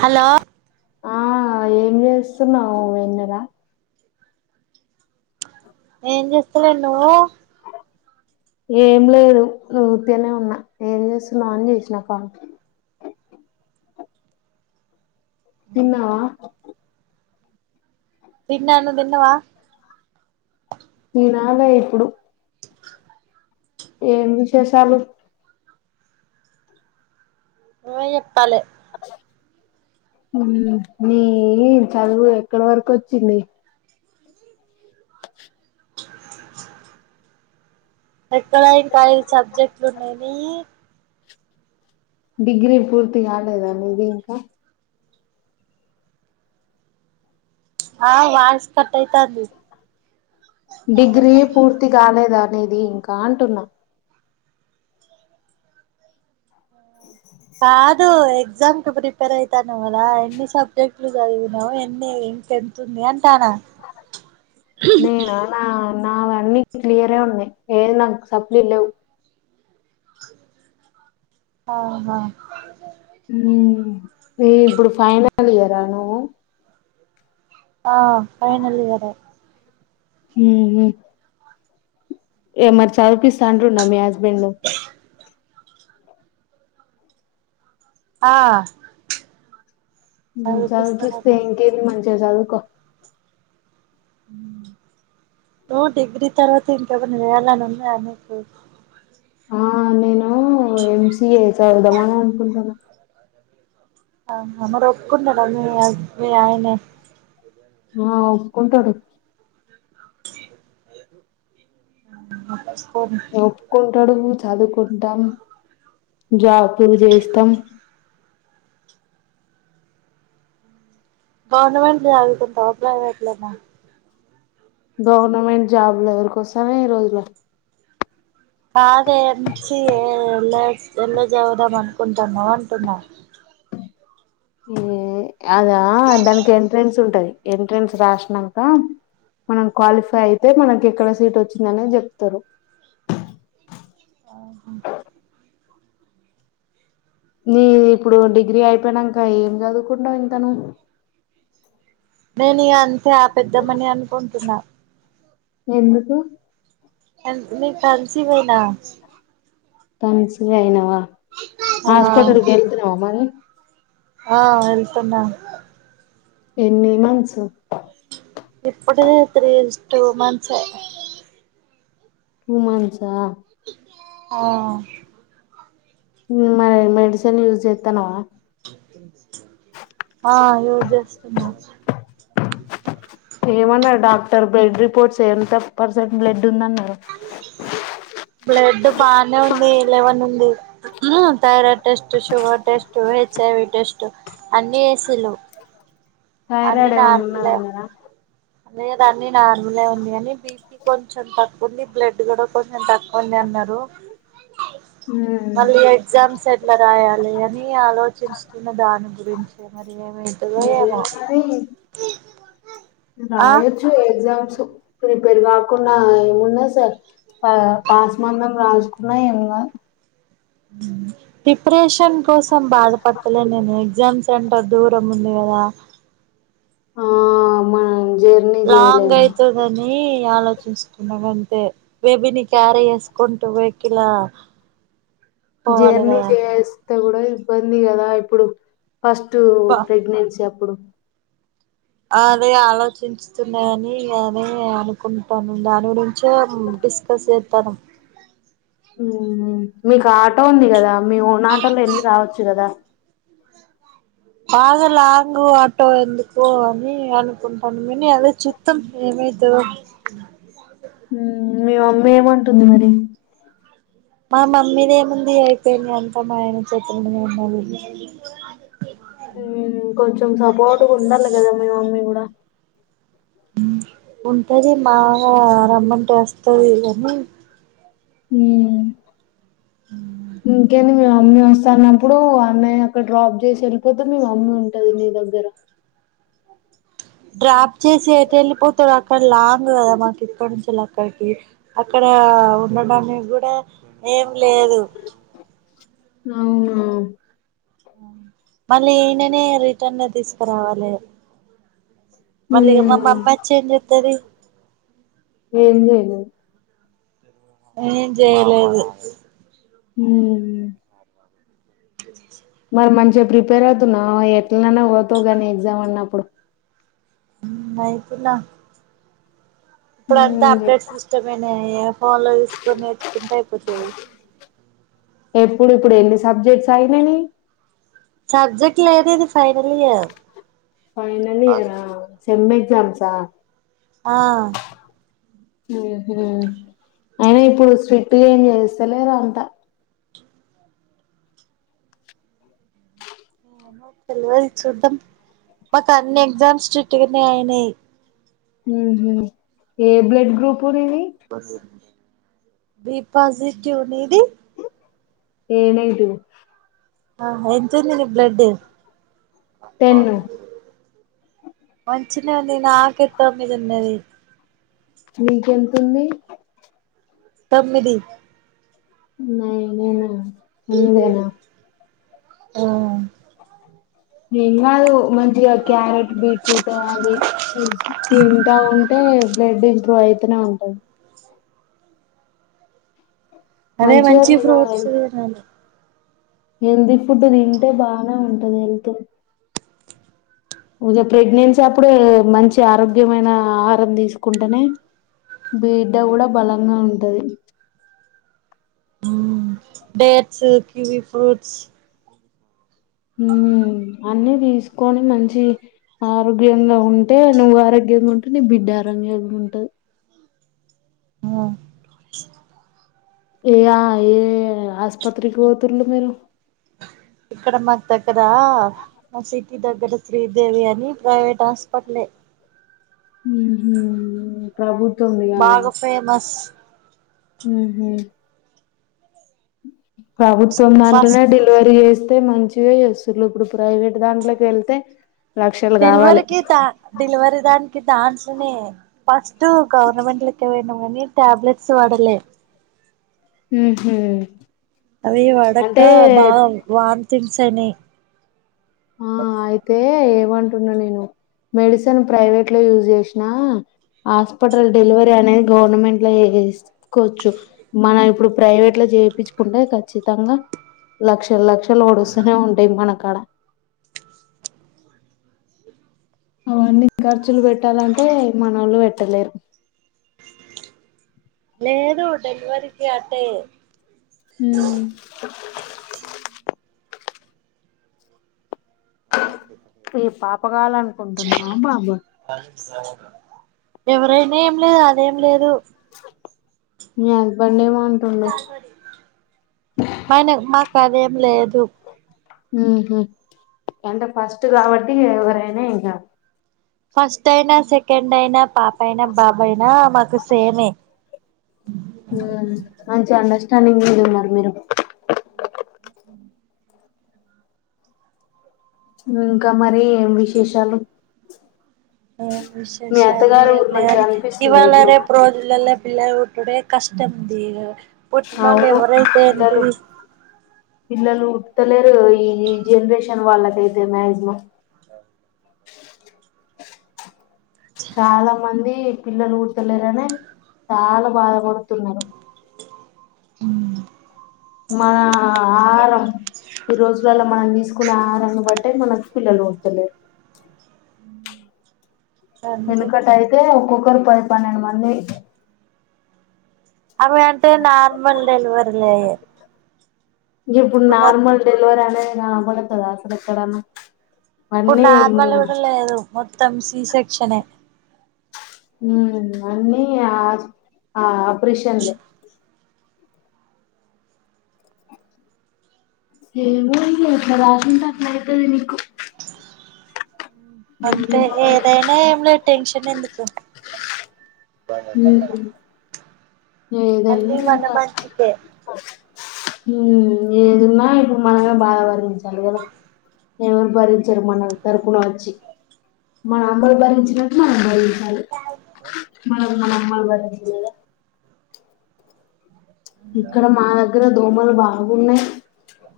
hello ఆ ఏం చేస్తున్నావు వెన్నెలా ఏం చేస్తేలే నువ్వు ఏం లేదు ఉ ఉత్తిగానే ఉన్నా ఏం చేస్తున్నా అన్ చేసిన కాల్ తిన్నావా తిన్న నువ్ దిన్నవా తినాలే ఇప్పుడు ఏం విశేషాలు నువే చెప్పాలె ఊ నీ చదువు ఎక్కడ వరకు ఓచ్చింది ఎక్కడా ఇంకా ఐదు సబ్జెక్టులున్నయి నీయి డిగ్రీ పూర్తి గాలేదా నీది ఇంకా ఆ వయాస్ కట్టైతంది డిగ్రీ పూర్తి కాలేద నీది ఇంకా అంటున్న కాదు ఎగ్జామ్ కి ప్రిపేర్ అయితన్నవు గదా ఎన్ని సబ్జెక్ట్లు చదివినవు ఎన్ని ఇంక ఎంతుంది అంటానా నేనా నా వన్నీ క్లియరే ఉన్నయి ఏది నాకు సప్లిలు లేవు ఆహా ఊ నీవి ఇప్పుడు ఫైనల్ ఇయరా నువ్వు ఆ ఫైనల్ ఇయరే ఉ హు ఏ మరి చదివిపిస్సా అంటుండా మీ హస్బెండు ఆ ఉ చదిపిస్తారట చదివిపిస్తే ఇంకేంది మంచిగ చదువు కో ఉమ్ ఓ డిగ్రీ తర్వాత ఇంకేమన్నా చేయలని ఉన్నదా నీకు ఆ నేను ఎంసిఏ చదుదామని అనుకుంటానా ఆ మరే ఒప్పుకున్నడ మీ హస్ మీ అయినే ఆ ఒప్పుకుంటాడు ఒప్పుకోడు ఒప్పుకుంటడు చదువుకుంటాం జాబ్ కురు జెస్తాం గవర్నమెంట్ల సదువుకుంటవ పప్రైవేట్లోనా గవర్నమెంట్ జాబ్లు ఎవరికి వస్తానాయి ఈ రోజుల కాదేం ఎంసిఏ ఎళ్ళ ఎల్లో చదువుదాం అనుకుంటానవ్ అంటున్నా ఏ అదా దానికి ఎంట్రెన్స్ ఉంటది ఎంట్రెన్స్ రాసినంక మనం క్వాలిఫై అయితే మనకి ఎక్కడ సీట్ అనేది చెప్తారు ఆహా నీ ఇప్పుడు డిగ్రీ అయిపోయినాక ఏం చదువుకుంటావు ఇంకా నువ్వు నేను ఇగా అంతే ఆ పెద్దమని అనుకుంటున్నా ఎందుకు నీ మీరు కన్సీవేనా కాన్సివ్ అయినావా ఆ ఆస్పత్రికి వెళ్తున్నావా మరి ఆ వెళ్తున్నా ఎన్ని మంత్స్ ఇప్పుడే తీ టూ మంత్స్ టూ మంత్స్ సా ఆ ఉమ్ మరి మెడిసిన్ యూస్ చేస్తానవా ఆ ఎవర్ చేస్తున్నా ఏమన్నా డాక్టర్ బ్లడ్ రిపోర్ట్స్ ఎంత పర్సెంట్ బ్లడ్ ఉందన్నర్ బ్లడ్ బానే ఉంది లెవన్ ఉంది ఉమ్ thyroid test sugar test HIV test అన్ని చేసిల్లు అన్ని థైరాయిడ్ ఏమన్నా నార్మలే ఉన్నదన్నారా లేదు అన్ని నార్మలే ఉంది కాని బీపి కొంచెం తక్కువ ఉంది బ్లడ్ కూడా కొంచెం తక్కువ ఉంది అన్నారు ఉ మళ్ళీ ఎగ్జామ్స్ ఎట్లా రాయాలి అని ఆలోచించుతున్న దాని గురించి మరి ఏమ ఇంకా ఏమో ఏమున్నది ఆ రాయొచ్చు ఎగ్జామ్స్ ప్రిపేర్ కాకుండా ఏముంద సార్ ఆ పాస్మందం రాస్కున్నా ఏం కాద్ ప్రిప్రేషన్ కోసం బాధపట్టలే నేను ఎగ్ ఎగ్జామ్ సెంటర్ దూరం ఉంది కదా ఆ అమాన్ లాంగ్ అయితదని ఆలోచన వేసుకున్నవ్ అంతే బేబీని క్యారి ఎస్కుంటూ వెక్కిల జర్నీ చేస్తే కూడా ఇబ్బంది కదా ఇప్పుడు ఫస్ట్ ప్రెగ్నెన్సీ అప్పుడు అదే ఆలోచిచూతున్నా అని ఇగ అదే అనుకుంటాను దాని గురించే డిస్కస్ చేతానం ఉహు మీకు ఆటో ఉంది కదా మీన్ ఆటోలో వెళ్ళి రావచ్చు కదా బాగా లాంగ్ ఆటో ఎందుకో అని అనుకుంటనం నేను ఇగ అదే చుత్తం ఏమి ఇతదో ఊ మీ మమ్మీ ఏమంటుంది మరి మా మమ్మీదేముంది అయిపోయింది అంత మా ఆయన చేతులోనే ఉన్నది కొంచెం సపోర్ట్ ఉండాలి కదా మీ మమ్మీ కూడా ఉంటది మాగా రమ్మంటే వస్తది కానీ ఊ ఇంకేంది మీ మమ్మీ వస్తన్నప్పుడు అన్నయ్య అక్కడ డ్రాప్ చేసి వెళ్ళిపోతే మీ మమ్మీ ఉంటది నీ దగ్గర డ్రాప్ చేసి ఎటు వెళ్ళిపోతడు అక్కడ లాంగ్ కదా మాకు ఇక్కడ నుంచి అక్కడికి అక్కడ ఆ ఉండడానికి కూడా ఏం లేదు అవునా మళ్ళీ ఈననే రిటర్న్ ల తీసుకురావాలే మళ్ళీ మా మ్మ్ మమ్మీ వచ్చి ఏం చేతది ఏం జేయదు ఏం చేయలేదు ఊ అ మరి మంచిగా ప్రిపేర్ అవుతున్నవ ఎట్లనన పోతావు కానీ ఎగ్జామ్ అన్నప్పుడు ఊ లైఫు ల ఇప్పుడు అంతా మ్మ్ అప్డేట్ సిస్టమ్ ఏనాయే ఆ ఫోన్ ల తీసుకొని నేర్చుకుంటే అయిపోతది ఇప్పుడు ఇప్పుడు ఎన్ని సబ్జెక్ట్స్ ఆగినయి నీయి సబ్జెక్ట్ లేదదు ఇది ఫైనల్ ఇయర్ ఫైనల్ ఇయర్ ఆ సెమ్ ఎక్జామ్సా ఆ అయినా ఇప్పుడు స్ట్రిట్గా ఏం చేస్తలేరు అంతా ఏమో తెలవది చూద్దాం మాకు అన్ని ఎగ్జామ్స్ స్ట్రిక్ట్ గానే అయినయ్ ఉహు ఏ బ్లడ్ గ్రూపు నీది బి పాజిటివ్ నీది ఏ నెగటివ్ ఆహా ఎంతుంద్ది నీ బ్లడ్డు టెన్ వాల్ చిన్నోంది నాకె తొమ్మిది ఉన్నది మీకెతుంది తొమ్మిది నే నేను నువ్వేనా ఓ ఏం కాదు మంచిగా క్యారెట్ బీట్రూట్ అది తింటా ఉంటే బ్లడ్ ఇంప్రూవ్ అయితేనే ఉంటాది అదే మంచిగా మంచి తిను ఫ్రూట్స్ హెల్త్ నను హెల్తీ ఫుడ్ తింటే బానే ఉంటది హెల్త్ ఇంగ ప్రెగ్నెన్సీ అప్పుడు ఊ మంచి ఆరోగ్యమైన ఆహారం తీసుకుంటనే బిడ్డ కూడా బలంగా ఉంటది ఊ డేట్స్ ఉ కివి ఫ్రూట్స్ ఊ ఊ అన్ని తీసుకొని మంచి ఆరోగ్యంగా ఉంటే నువ్వు ఆరోగ్యంగా ఉంటే ని బిడ్డ తరంగే ఉంటది ఆ ఏయా ఏ ఆస్పత్రికి పోతుండ్లు మీరు ఇక్కడ మాకు దగ్గరా మా సిటీ దగ్గర శ్రీదేవి అని ప్రైవేట్ హాస్పిటల్ ఏ హుహు ప్రభుత్వం బాగా ఫేమస్ హుహు ప్రభుత్వం అంటెనే ఫస్ట్ డెలివరీ చేసి స్తే మంచిగా చేస్తులు ఇప్పుడు ప్రైవేట్ దాంట్లోకి వెళ్తే లక్షలు డెలివరీ కావాలి కి డెలివర్ దానికి దాంట్లోనే ఫస్ట్ గవర్నమెంట్ లకే పోయినా కానీ టాబ్లెట్స్ వాడలే హ హ అవి పడక బాగా వామ్ థింగ్స్ అయినయ్ ఆ అయితే ఏమంటున్నా నేను మెడిసిన్ ప్రైవేట్ లది యూజ్ చేసినా హాస్పిటల్ డెలివరీ అనేది గవర్నమెంట్ లో యూస్ వేసుకోవచ్చు మనం ఇప్పుడు ప్రైవేట్ లో చేపిచ్చుకుంటే ఖచ్చితంగా లక్షల లక్షలు ఓడుస్తూనే ఉంటాయి మన కాడ అవన్నీ ఖర్చులు పెట్టాలంటే మన వాళ్ళు పెట్టలేరు [unintelligible] లేదు డెలివరీ కి అటే హూ [unintelligible] చెప్పల అనుకుంటున్నా [unintelligible] ఎవరైనా ఏం లేదు అదేం లేదు మీ హస్బెండ్ ఏమో మాకు అదేం లేదు అంటే ఫస్ట్ కాబట్టి ఎవరైనా ఇంకా ఫస్ట్ అయినా సెకండ్ అయినా పాప అయినా బాబు అయినా మాకు సేమే [unintelligible] మంచి అండర్స్టాండింగ్ మీద ఉన్నారు మీరు ఇంకా మరి ఏం విశేషాలు ఏ మీ విశేషాలు అత్తగారు ఏం ఊరు మంచిగా లేదు అనిపిస్తుందా ఇవాళ ఇప్పుడు రేపు రోజులల్ల పిల్లలు పుట్టుడే కష్టంది పుట్టినోల్లు అవును ఎవరైతే ఎంటి పిల్లలు పిల్లలు పుడతలేరు ఈ జెనరేషన్ [unintelligible] చాలా మంది పిల్లలు పుట్టాలేరనే చాలా బాధపడుతున్నారు అ మన ఆహారం ఈ రోజులలా మనం తీసుకునే ఆహారాన్నీ బట్టే మనకు పిల్లలు కొడతలేరు అ వెనుకట అయితే ఒక్కొక్కరు పది పన్నెండు మంది అర్వంటే నార్మల్ డెలివరీలయే ఇప్పుడు నార్మల్ డెలివీ అనేది అవు బడుతదా అసలు ఎక్కడనా ఇప్పుడు నార్మల్ కూడా లేదు మొత్తం సి సెక్షన్ ఏ అన్నీ ఇగ ఆ అప్రిషన్లే ఏమో ఇగ ఎట్ల రాసినుంటే అట్లైతది నీకు ఏం అంతే చెప్పాలో ఏదైనా ఏం లేదు టెన్షన్ ఎందుకు ఉమ్ పోన ఏదైనా ఇంకా మంచికే హ ఏడున్నా ఇప్పుడు మనమే బాధ భరించాలి కదా ఎవరు భరించరు మన తరపున వచ్చి మన అమ్మలు భరించినట్లు భరి మ మన అమ్మల బాద ఇక్కడ మా దగ్గర దోమలు బాగున్నాయి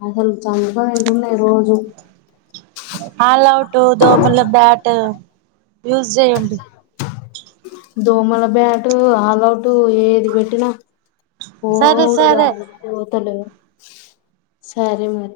అసలు చంపుక తింటున్నాయి రోజు ఆల్ అవుటు దోమల బ్యాట్ యూస్ చేయండి దోమల బ్యాటు ఆల్అవుటు ఏది పెట్టినా సరే పోవుడు సరే కాదు పోతలే సరే మరి